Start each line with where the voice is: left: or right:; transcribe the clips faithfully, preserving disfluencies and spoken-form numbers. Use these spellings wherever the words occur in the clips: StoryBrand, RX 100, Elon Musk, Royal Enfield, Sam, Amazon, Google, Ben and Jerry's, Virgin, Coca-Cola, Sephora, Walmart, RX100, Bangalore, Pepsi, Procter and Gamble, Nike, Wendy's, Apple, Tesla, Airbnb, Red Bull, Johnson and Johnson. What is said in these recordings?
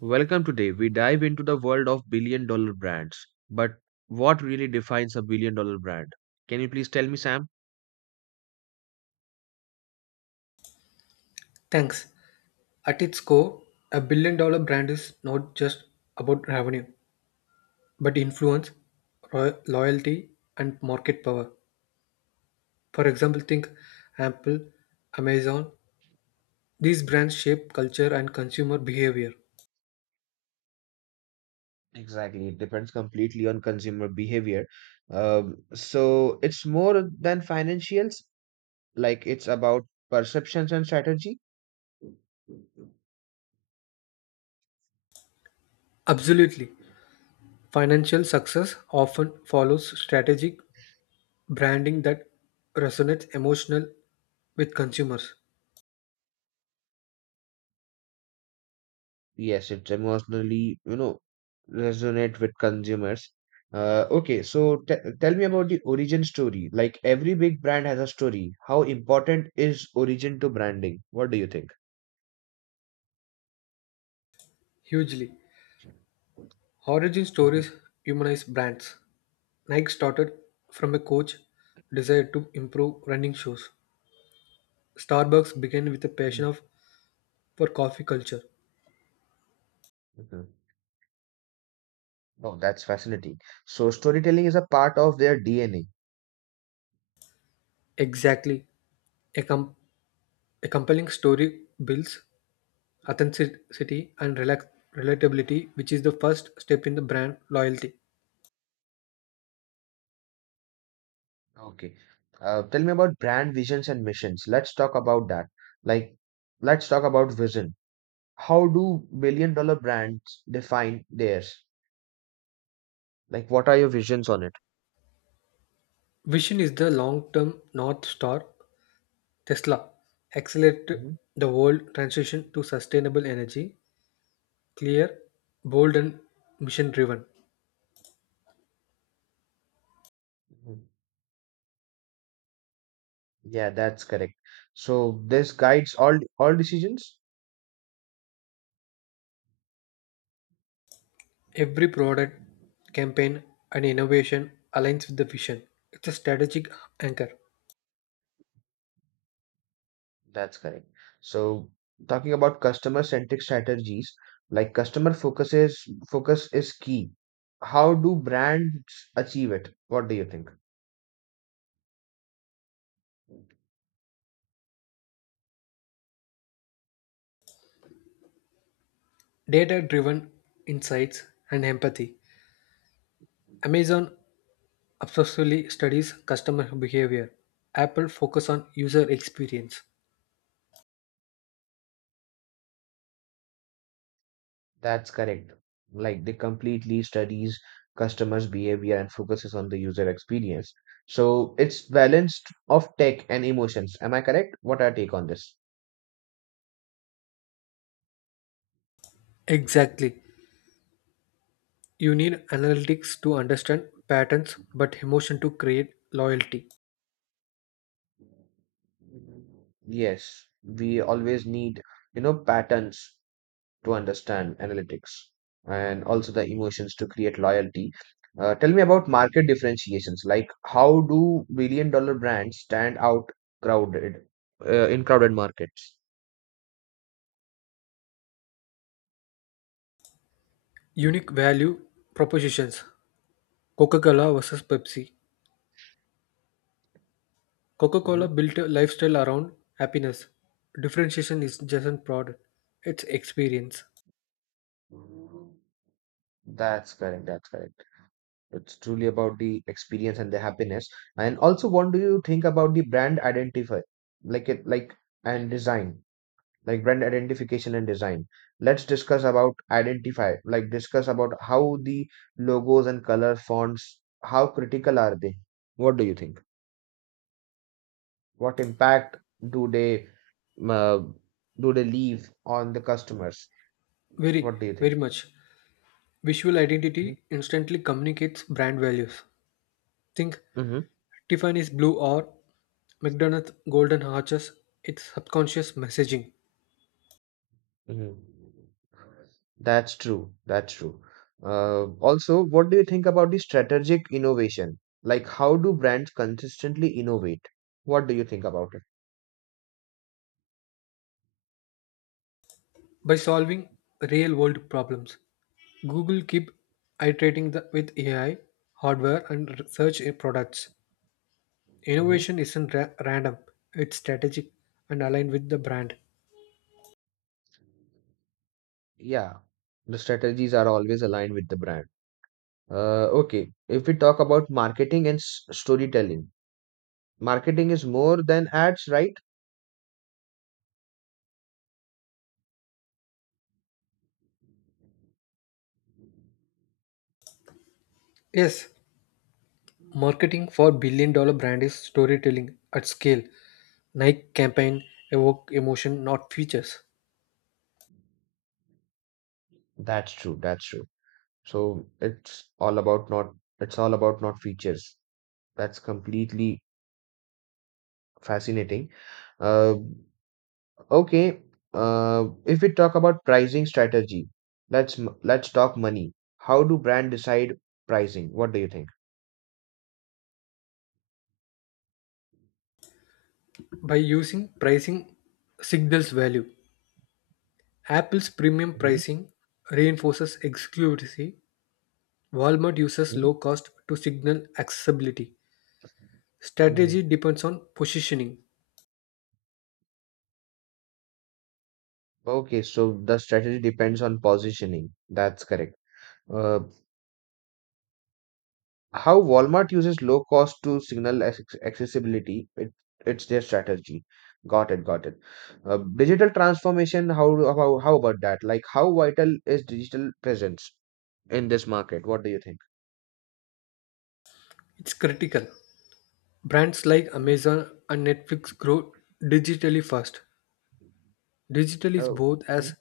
right: Welcome today. We dive into the world of billion dollar brands. But what really defines a billion dollar brand? Can you please tell me, Sam?
left: Thanks. At its core, a billion dollar brand is not just about revenue, but influence, roy- loyalty, and market power. For example, think Apple, Amazon. These brands shape culture and consumer behavior.
right: Exactly. It depends completely on consumer behavior. Um, so it's more than financials, like it's about perceptions and strategy.
left: Absolutely. Financial success often follows strategic branding that resonates emotional with consumers
right: Yes, it's emotionally, you know, resonate with consumers. Uh, okay, so t tell me about the origin story. Like every big brand has a story. How important is origin to branding? What do you think?
left: hugely.
right: Mhm,
left: Origin
right: mhm,
left: stories humanize brands. Nike started from a coach desire to improve running shoes. Starbucks began with a passion of, for coffee culture.
right: mhm. Oh, that's fascinating. So storytelling is a part of their D N A.
left: Exactly. A, com- a compelling story builds authenticity and relax- relatability, which is the first step in the brand loyalty.
right: Okay. Uh, tell me about brand visions and missions. Let's talk about that. Like, let's talk about vision. How do billion dollar brands define theirs? Like, what are your visions on it?
left: Vision is the long term North Star. Tesla accelerate
right: Mhm,
left: the world transition to sustainable energy, clear, bold, and mission driven.
right: mhm. Yeah, that's correct. So this guides all all decisions.
left: Every product, campaign, and innovation aligns with the vision. It's a strategic anchor.
right: That's correct. So talking about customer-centric strategies, like customer focuses focus is key. How do brands achieve it? What do you think?
left: Data driven insights and empathy. Amazon obsessively studies customer behavior. Apple focus on user experience.
right: That's correct. Like they completely studies customers' behavior and focuses on the user experience. So it's balanced of tech and emotions. Am I correct? What are your take on this?
left: Exactly. You need analytics to understand patterns but emotion to create loyalty.
right: Yes, we always need, you know, patterns to understand analytics and also the emotions to create loyalty. Uh, tell me about market differentiations. Like, how do billion dollar brands stand out crowded uh, in crowded markets?
left: Unique value propositions. Coca-Cola versus Pepsi. Coca Cola
right: Mhm.
left: built a lifestyle around happiness. Differentiation is just a product, it's experience.
right: That's correct. That's correct. It's truly about the experience and the happiness. And also, what do you think about the brand identify, like it, like and design? Like brand identification and design, let's discuss about identify, like discuss about how the logos and color fonts, how critical are they? What do you think? What impact do they, uh, do they leave on the customers? What
left: Very,
right: do you think?
left: very much. Visual identity instantly communicates brand values. Think
right: Mm-hmm.
left: Tiffany's blue or McDonald's golden arches, it's subconscious messaging.
right: Hmm. That's true. That's true. Uh, also, what do you think about the strategic innovation? Like, how do brands consistently innovate? What do you think about it?
left: By solving real world problems, Google keep iterating the, with A I, hardware, and search products.
right: Mm-hmm.
left: Innovation isn't ra- random; it's strategic and aligned with the brand.
right: Yeah, the strategies are always aligned with the brand. Uh, okay, if we talk about marketing and s- storytelling, marketing is more than ads, right?
left: Yes, marketing for billion dollar brand is storytelling at scale. Nike campaign evoke emotion, not features.
right: That's true, that's true. So it's all about not it's all about not features. That's completely fascinating. Uh, okay, uh, if we talk about pricing strategy, let's m- let's talk money. How do brand decide pricing? What do you think?
left: By using pricing signals value. Apple's premium pricing reinforces exclusivity. Walmart uses
right: Mm-hmm.
left: low cost to signal accessibility. Strategy depends on positioning.
right: Okay, so the strategy depends on positioning. That's correct. Uh, how Walmart uses low cost to signal ac- accessibility, it, it's their strategy. Got it, got it. Uh, digital transformation, how, do- how how about that? Like, how vital is digital presence in this market? What do you think?
left: It's critical. Brands like
right: Mhm.
left: Amazon and Netflix grow digitally fast. Digital is
right: Oh,
left: both as
right: mm,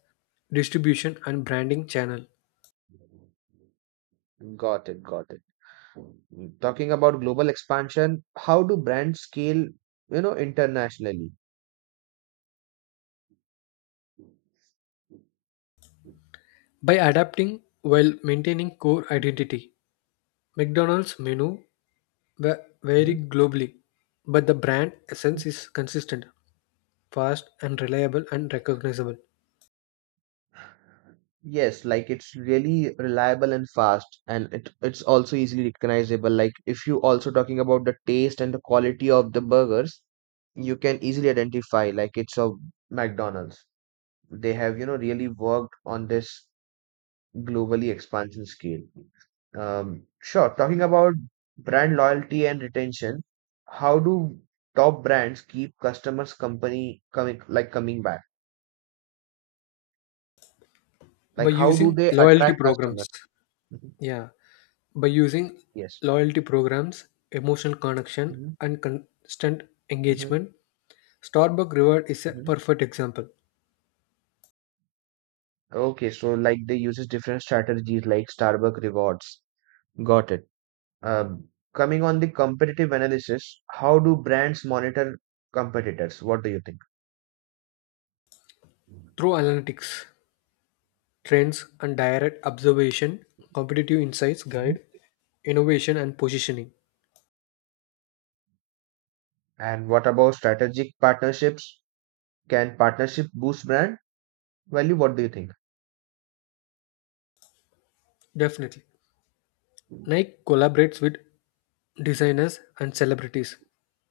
left: distribution and branding channel.
right: got it, got it. Mm, talking about global expansion, how do brands scale, you know, internationally?
left: By adapting while maintaining core identity, McDonald's menu va-
right: Mhm.
left: vary globally, but the brand essence is consistent, fast and reliable and recognizable.
right: Yes, like it's really reliable and fast, and it, it's also easily recognizable. Like if you also talking about the taste and the quality of the burgers, you can easily identify like it's a McDonald's. They have, you know, really worked on this globally expansion scale. Um, sure, talking about brand loyalty and retention, how do top brands keep customers company coming like coming back? Like
left: By
right: how do
left: using
right: they
left: loyalty
right: attract customers?
left: programs,
right: Mhm.
left: yeah, by using
right: Yes.
left: loyalty programs, emotional connection
right: Mm-hmm.
left: and constant
right: Hmm.
left: engagement, Starbucks Reward is a
right: Hmm.
left: perfect example.
right: Okay, so like they uses different strategies like Starbucks rewards. Got it. Um, coming on the competitive analysis, how do brands monitor competitors? What do you think?
left: Through analytics, trends and direct observation, competitive insights guide
right: Mhm.
left: innovation and positioning.
right: And what about strategic partnerships? Can partnership boost brand value? What do you think?
left: Definitely. Nike collaborates with designers and celebrities.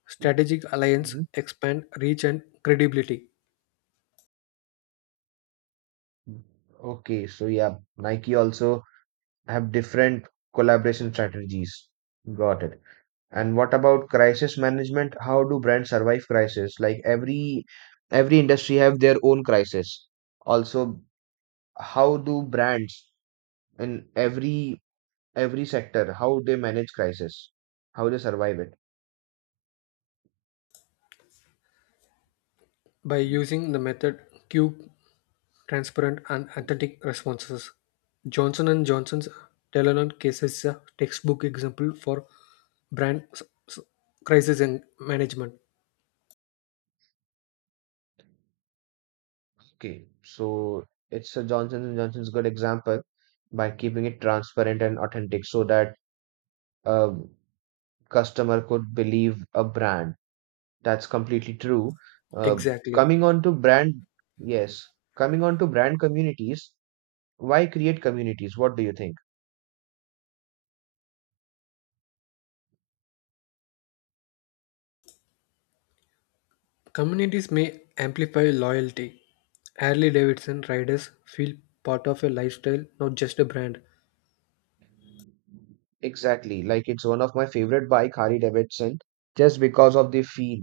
left: Strategic alliance
right: Mhm.
left: expand reach and credibility
right: Okay, so yeah, Nike also have different collaboration strategies. Got it. And what about crisis management? How do brands survive crisis? Like every every industry have their own crisis. Also, how do brands in every every sector how they manage crisis? How they survive it?
left: by using the method Q transparent and authentic responses. Johnson and Johnson's Telenor case is a textbook example for brand s- s- crisis and management.
right: Okay, so it's a Johnson and Johnson's good example by keeping it transparent and authentic so that a customer could believe a brand. That's completely true. Uh,
left: Exactly.
right: coming on to brand, yes, Coming on to brand communities, why create communities? What do you think?
left: Communities may amplify loyalty. Harley Davidson riders feel part of a lifestyle, not just a brand.
right: Exactly. Like it's one of my favorite bike, Harley Davidson, just because of the feel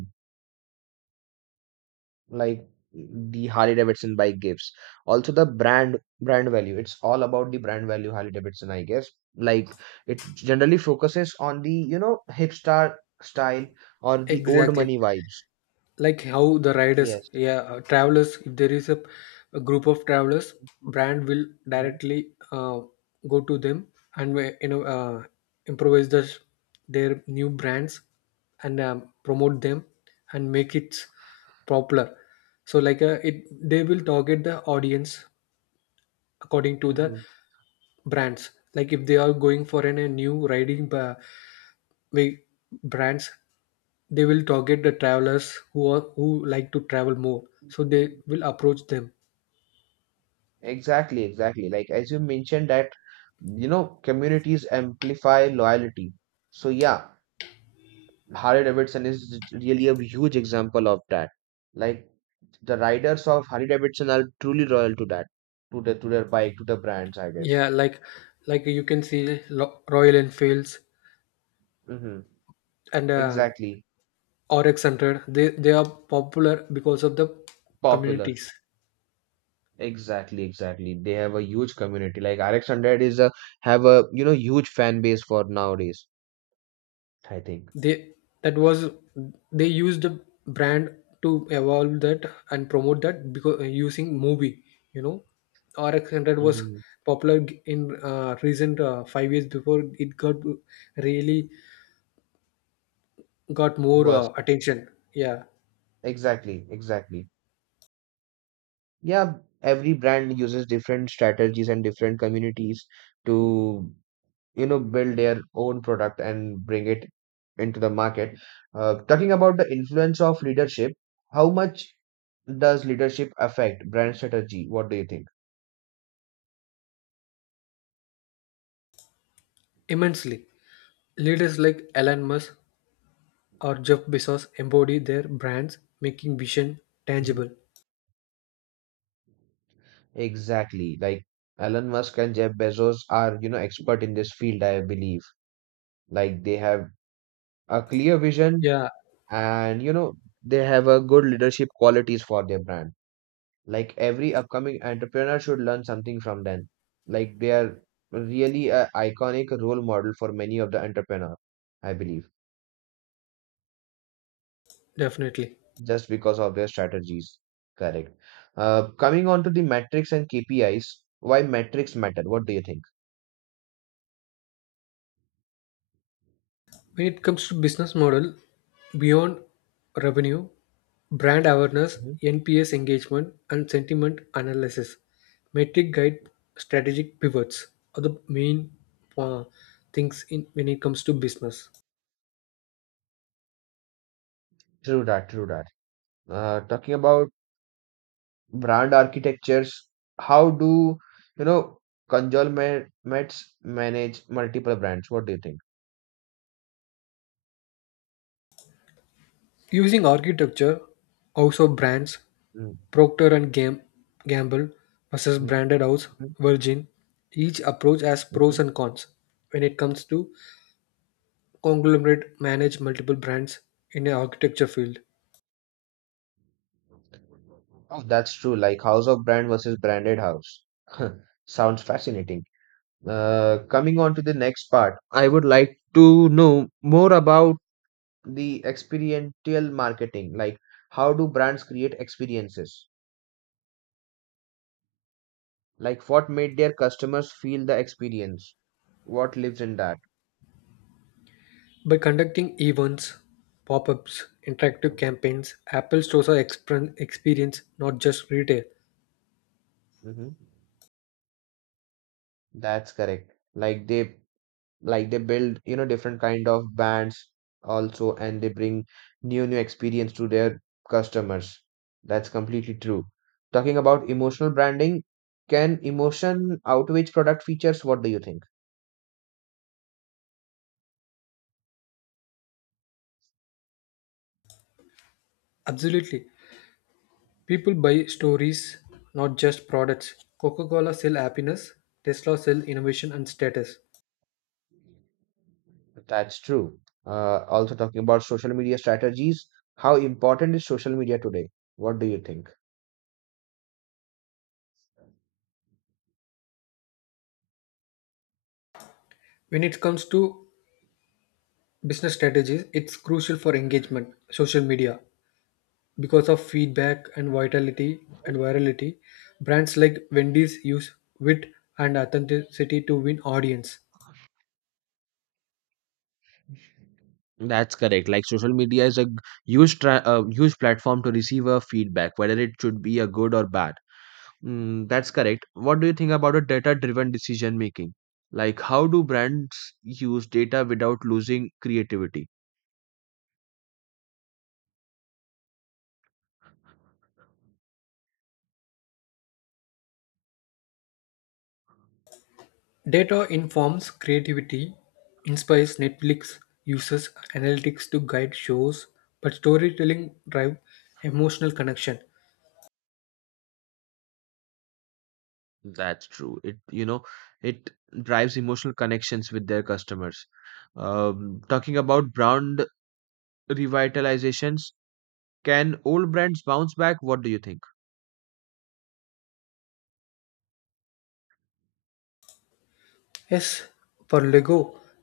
right: like the Harley Davidson bike gives. Also the brand brand value. It's all about the brand value Harley Davidson, I guess. Like it generally focuses on the, you know, hipster style or the old
left: Exactly.
right: money vibes.
left: Like how the riders,
right: Yes.
left: yeah, uh, travelers, if there is a, a group of travelers, brand will
right: Hmm.
left: directly uh, go to them, and we- you know, uh, improvise the, their new brands, and um, promote them and make it popular. So, like uh, it they will target the audience according to the brands. Like if they are going for an, a new riding ba- way brands, they will target the travelers who are who like to travel more, so they
right: Hmm.
left: will approach them.
right: Exactly, exactly. Like as you mentioned that, you know, communities amplify loyalty. So yeah, Harley Davidson is really a huge example of that. Like the riders of Harley Davidson are truly loyal to that, to the to their bike, to the brands, I guess.
left: Yeah, like like you can see Lo- royal enfields
right: Mm-hmm.
left: and uh,
right: Exactly.
left: rx one hundred, they they are popular because of the
right: Popular.
left: communities.
right: Exactly, exactly. They have a huge community. Like R X one hundred is a, have a, you know, huge fan base for nowadays, I think.
left: They that was they used the brand to evolve that and promote that because, uh, using movie, you know, rx one hundred was
right: Mm-hmm.
left: popular in, uh, recent, uh, five years before it got really got more
right: Worst.
left: uh, attention. Yeah,
right: Exactly, exactly. Yeah, every brand uses different strategies and different communities to, you know, build their own product and bring it into the market. Uh, talking about the influence of leadership, how much does leadership affect brand strategy? What do you think?
left: immensely. Leaders like Elon Musk or Jeff Bezos embody their brands, making vision
right: Mhm.
left: tangible.
right: Exactly, like Elon Musk and Jeff Bezos are, you know, expert in this field, I believe. Like they have a clear vision,
left: Yeah,
right: and you know, they have a good leadership qualities for their brand. Like every upcoming entrepreneur should learn something from them, like they are really a iconic role model for many of the entrepreneur, I believe,
left: definitely.
right: just because of their strategies. Correct. Uh, coming on to the metrics and KPIs, why metrics matter? What do you think?
left: When it comes to business model, beyond revenue, brand awareness,
right: Mhm.
left: N P S engagement, and sentiment analysis, metric guide strategic pivots are the main uh, things in when it comes to business.
right: True that, true that. Uh, talking about brand architectures, how do, you know, conglomerates manage multiple brands? What do you think?
left: Using architecture, also brands,
right: Mhm.
left: Procter and Gam- Gamble versus
right: Mhm.
left: branded house Virgin, each approach has pros
right: Mhm.
left: and cons when it comes to conglomerate manage multiple brands in an architecture field.
right: Oh, that's true. Like house of brand versus branded house. Sounds fascinating. Uh, coming on to the next part, I would like to know more about the experiential marketing. Like, how do brands create experiences? Like, what made their customers feel the experience? What lives in that?
left: By conducting events, pop-ups, interactive campaigns, Apple stores are exper- experience not just retail.
right: Mhm. That's correct. Like they, like they build, you know, different kind of bands also, and they bring new new experience to their customers. That's completely true. Talking about emotional branding, can emotion outweigh product features? What do you think?
left: Absolutely. People buy stories, not just products. Coca-Cola sell happiness, Tesla sell innovation and status.
right: That's true. Uh, also talking about social media strategies, how important is social media today? What do you think?
left: When it comes to business strategies, it's crucial for engagement social media because of feedback and vitality and virality. Brands like wendy's use wit and authenticity to win audience.
right: That's correct. Like social media is a g- huge tra- uh, huge platform to receive a feedback, whether it should be a good or bad. Mm, that's correct. What do you think about a data-driven decision making? Like, how do brands use data without losing creativity?
left: Data informs creativity, inspires. Netflix uses analytics to guide shows, but storytelling drive emotional connection.
right: That's true. It, you know, it drives emotional connections with their customers. Um, talking about brand revitalizations, can old brands bounce back? What do you think?
left: Yes, for lego,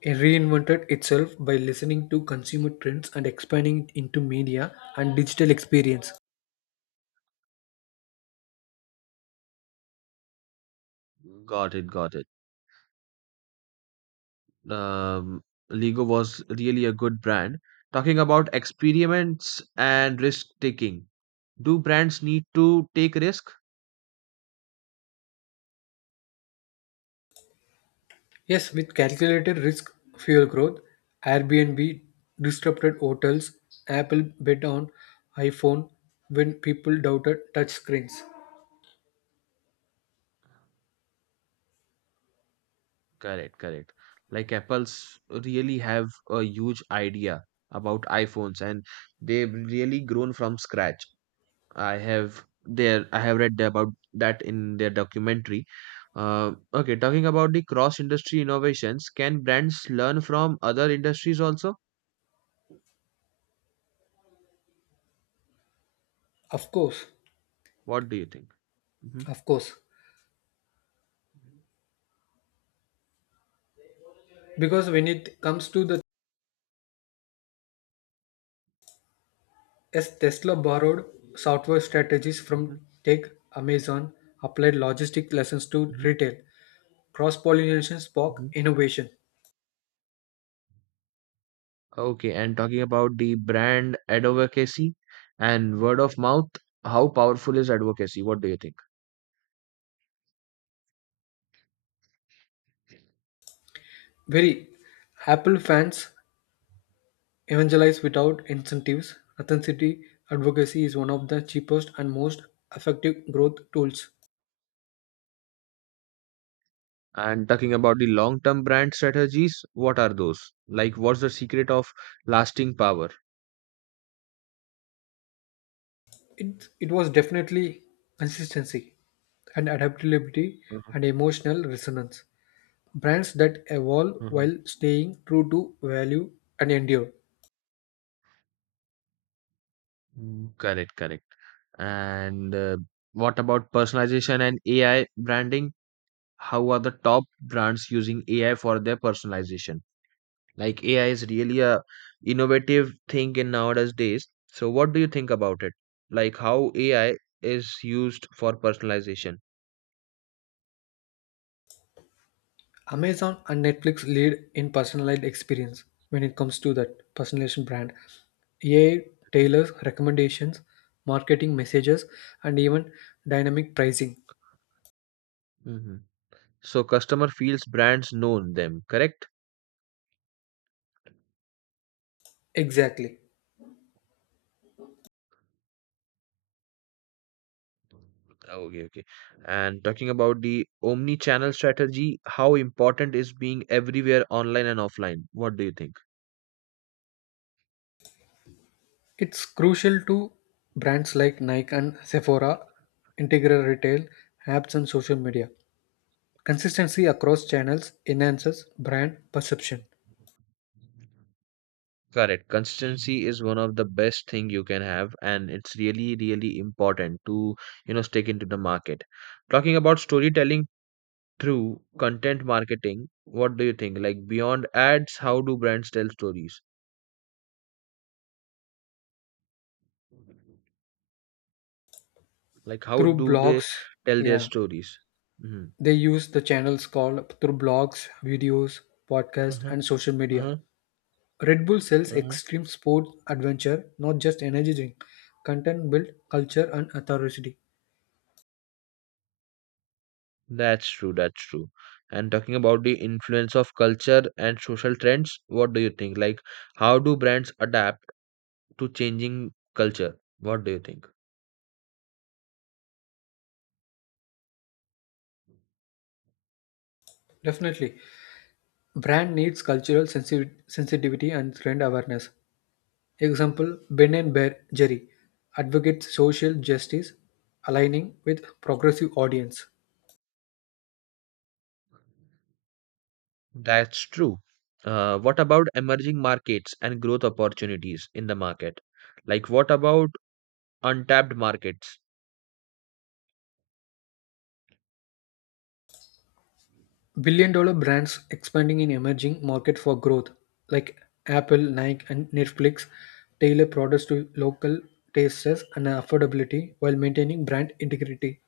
left: it reinvented itself by listening to consumer trends and expanding it into media and digital experience.
right: Got it, got it. Um, Lego was really a good brand. Talking about experiments and risk taking, do brands need to take risk?
left: Yes, with calculated risk fuel growth, Airbnb disrupted hotels, Apple bet on iPhone when people doubted touch screens.
right: Correct, correct. Like Apple's really have a huge idea about iPhones, and they've really grown from scratch. I have there I have read about that in their documentary. Uh, okay, talking about the cross-industry innovations, can brands learn from other industries also?
left: Of course,
right: What do you think? Hmm.
left: of course. Because when it comes to the yes, Tesla borrowed software strategies from
right: Hmm.
left: tech, Amazon, applied logistic lessons to
right: Hmm.
left: retail. Cross pollination spark
right: Hmm.
left: innovation.
right: Okay, and talking about the brand advocacy and word of mouth, how powerful is advocacy? What do you think?
left: Very. Apple fans evangelize without incentives. Authenticity advocacy is one of the cheapest and most effective growth tools.
right: And talking about the long term brand strategies, what are those? Like, what's the secret of lasting power?
left: It, it was definitely consistency and adaptability
right: Mhm,
left: and emotional resonance. Brands that evolve
right: mhm.
left: while staying true to value and endure.
right: Mm, correct, correct. And uh, what about personalization and A I branding? How are the top brands using A I for their personalization? Like, A I is really a innovative thing in nowadays days. So, what do you think about it? Like, how A I is used for personalization?
left: Amazon and Netflix lead in personalized experience when it comes to that personalization brand. A I tailors recommendations, marketing messages, and even dynamic pricing.
right: Mhm. So, customer feels brands known them, correct?
left: Exactly.
right: Okay, okay. And talking about the omni-channel strategy, how important is being everywhere online and offline? What do you think?
left: It's crucial to brands like Nike and Sephora, integral retail, apps, and social media. Consistency across channels enhances brand perception.
right: Correct. Consistency is one of the best thing you can have, and it's really, really important to, you know, stick into the market. Talking about storytelling through content marketing, what do you think? Like beyond ads, how do brands tell stories? Like how
left: Through
right: do they
left: blogs,
right: tell their
left: yeah,
right: stories? Mm-hmm.
left: they use the channels called through blogs, videos, podcasts,
right: Uh-huh.
left: and social media.
right: Uh-huh.
left: Red Bull sells extreme sports adventure, not just energy drink. Content build culture and authority.
right: That's true, that's true. And talking about the influence of culture and social trends, what do you think? Like, how do brands adapt to changing culture? What do you think?
left: Definitely. Brand needs cultural sensi- sensitivity and trend awareness. Example, Ben and Bear Jerry advocates social justice, aligning with progressive audience.
right: That's true. Uh, what about emerging markets and growth opportunities in the market? Like, what about untapped markets?
left: Billion dollar brands expanding in emerging market for growth, like Apple, Nike, and Netflix, tailor products to local tastes and affordability while maintaining brand integrity.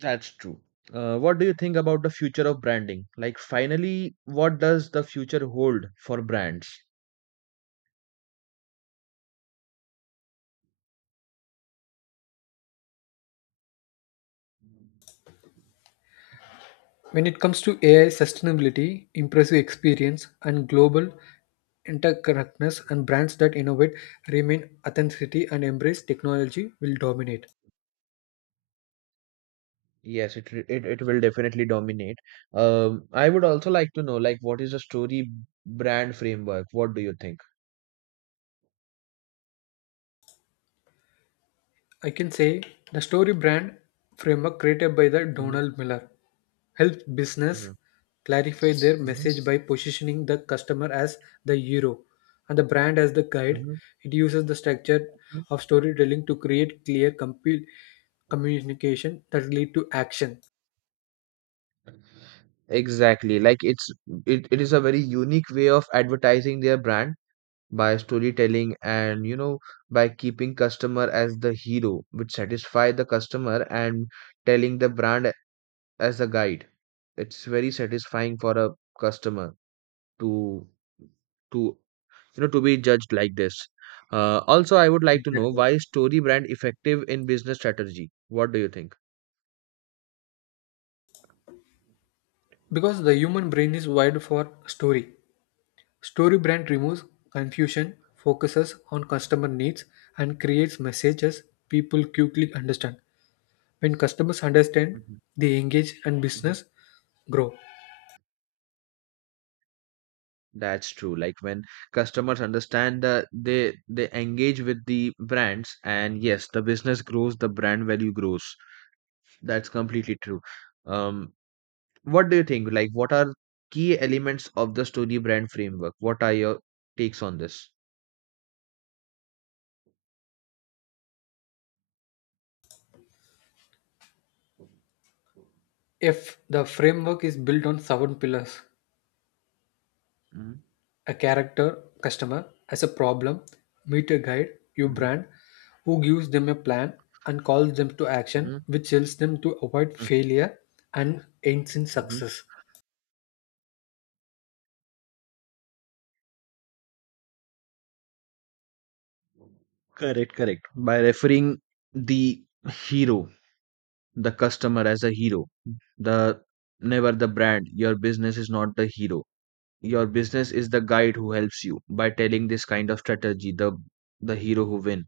right: That's true. Uh, what do you think about the future of branding? Like, finally, what does the future hold for brands?
left: When it comes to A I sustainability, impressive experience, and global interconnectedness and brands that innovate, remain authenticity, and embrace technology will dominate.
right: Yes, it, re- it it will definitely dominate. Um, I would also like to know, like, what is the story brand framework? What do you think?
left: I can say the story brand framework created by the
right: Hmm.
left: Donald Miller helps business
right: Hmm.
left: clarify their
right: Hmm.
left: message by positioning the customer as the hero and the brand as the guide.
right: Hmm.
left: It uses the structure of storytelling to create clear compu- communication that lead to action.
right: Exactly. Like it's it, it is a very unique way of advertising their brand by storytelling, and you know, by keeping customer as the hero, which satisfy the customer, and telling the brand a- as a guide. It's very satisfying for a customer to to you know, to be judged like this. Uh, also I would like to know,
left: Exactly.
right: why is story brand effective in business strategy? What do you think?
left: Because the human brain is wired for story. Story brand removes confusion, focuses on customer needs, and creates messages people quickly understand. When customers understand,
right: Mhm,
left: they engage and
right: mhm.
left: business grow.
right: That's true. Like when customers understand that they they engage with the brands, and yes, the business grows, the brand value grows. That's completely true. Um, what do you think? Like what are key elements of the story brand framework? What are your takes on this?
left: If the framework is built on seven pillars: a character, customer, as a problem, meet a guide, your
right: Mhm,
left: brand, who gives them a plan and calls them to action,
right: mhm,
left: which helps them to avoid
right: mhm,
left: failure and ends in
right: mhm.
left: success.
right: Correct, correct. By referring the hero, the customer as a hero, the never the brand. Your business is not the hero. Your business is the guide who helps you by telling this kind of strategy. The the hero who win.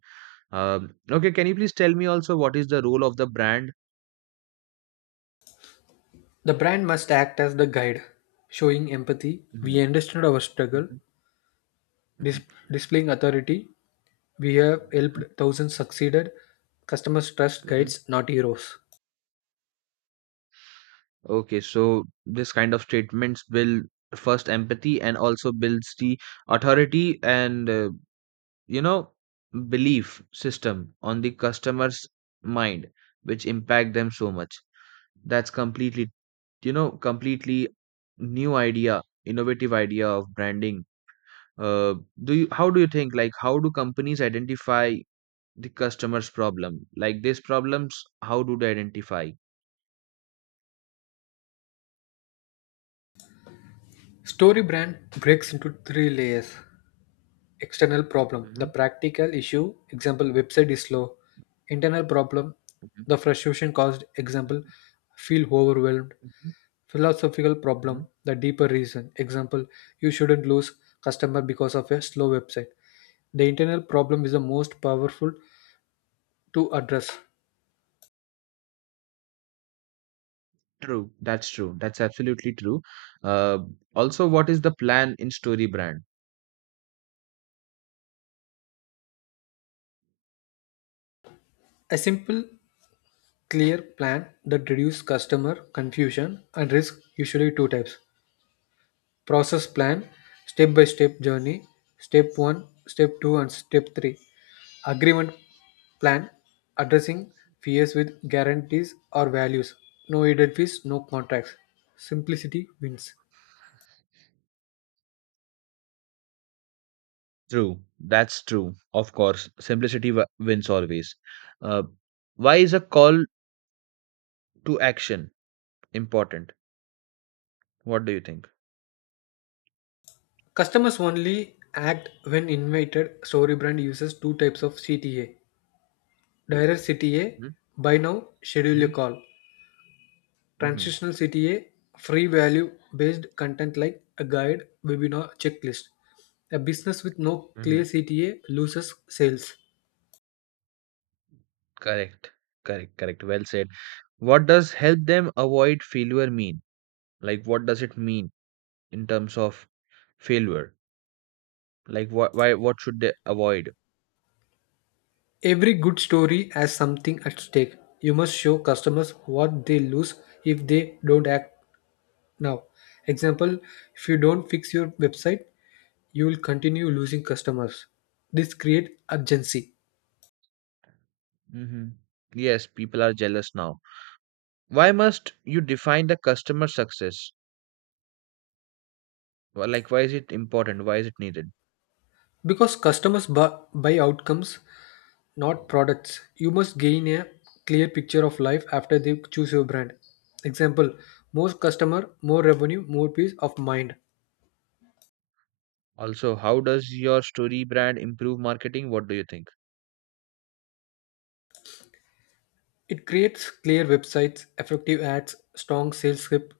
right: Um, okay, can you please tell me also what is the role of the brand?
left: The brand must act as the guide, showing empathy. We
right: Mhm,
left: understood our struggle,
right: mhm, mhm.
left: dis- displaying authority. We have
right: Uh-huh,
left: helped thousands succeeded. Customers trust
right: mhm.
left: guides, not heroes.
right: Okay, so this kind of statements build first empathy, and also builds the authority, and uh, you know, belief system on the customer's mind, which impact them so much. That's completely, you know, completely new idea, innovative idea of branding. Uh, do you how do you think, like how do companies identify the customer's problem? Like these problems, how do they identify?
left: StoryBrand breaks into three layers: external problem, the
right: Mhm,
left: practical issue, example website is slow; internal problem,
right: mhm,
left: the frustration caused, example
right: mhm,
left: feel overwhelmed;
right: mhm,
left: philosophical problem,
right: mhm.
left: the deeper reason, example you shouldn't lose customer because of a slow website. The internal problem is the most powerful to address.
right: True that's true, that's absolutely true. Uh, also, what is the plan in story brand?
left: A simple, clear plan that reduces customer confusion and risk, usually two types. Process plan, step by step journey, step one, step two, and step three. Agreement plan, addressing fears with guarantees or values, no hidden fees, no contracts. Simplicity wins.
right: True, that's true. Of course, simplicity w- wins always. Uh, why is a call to action important? What do you think?
left: Customers only act when invited. Storybrand uses two types of C T A. Direct C T A, buy now, schedule
right: Mm-hmm.
left: a call.
right: Mm-hmm.
left: Transitional C T A, free value based content like a guide, webinar, checklist. A business with no
right: Mm-hmm.
left: clear C T A loses sales.
right: Correct. Correct. Correct. Well said. What does help them avoid failure mean? Like, what does it mean in terms of failure? Like, wh- why? What should they avoid?
left: Every good story has something at stake. You must show customers what they lose if they don't act now. Example, if you don't fix your website, you will continue losing customers. This creates urgency
right: Mm-hmm. Yes, people are jealous now. Why must you define the customer success? Wh- Like, why is it important? Why is it needed?
left: because customers bu- buy outcomes, not products. You must gain a clear picture of life after they choose your brand. Example, more customer, more revenue, more peace of mind.
right: Also, how does your story brand improve marketing? What do you think?
left: It creates clear websites, effective ads, strong sales script,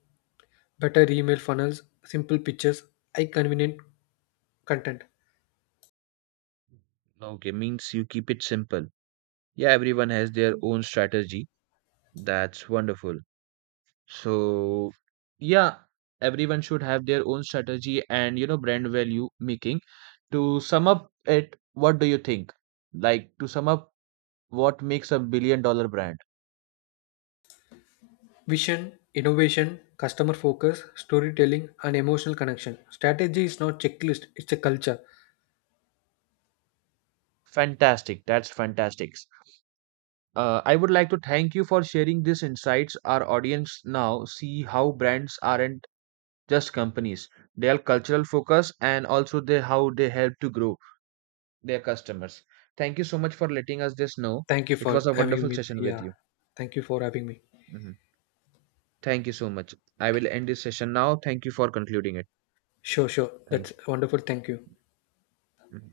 left: better email funnels, simple pictures, high convenient content.
right: Okay, means you keep it simple. Yeah, everyone has their own strategy. That's wonderful. So, yeah, everyone should have their own strategy, and you know, brand value making. To sum up it, what do you think? Like, to sum up, what makes a billion dollar brand?
left: Vision, innovation, customer focus, storytelling, and emotional connection. Strategy is not checklist, it's a culture.
right: Fantastic. That's fantastic. Uh, I would like to thank you for sharing these insights. Our audience now see how brands aren't just companies, their cultural focus, and also they how they help to grow their customers. Thank you so much for letting us this know.
left: Thank you
right: It
left: for
right: was a
left: having
right: wonderful
left: me.
right: session with
left: Yeah.
right: you.
left: Thank you for having me.
right: Mhm. Thank you so much. I will end this session now. Thank you for concluding it.
left: Sure, sure.
right: Thank
left: That's
right: you.
left: wonderful. Thank you.
right: Mhm.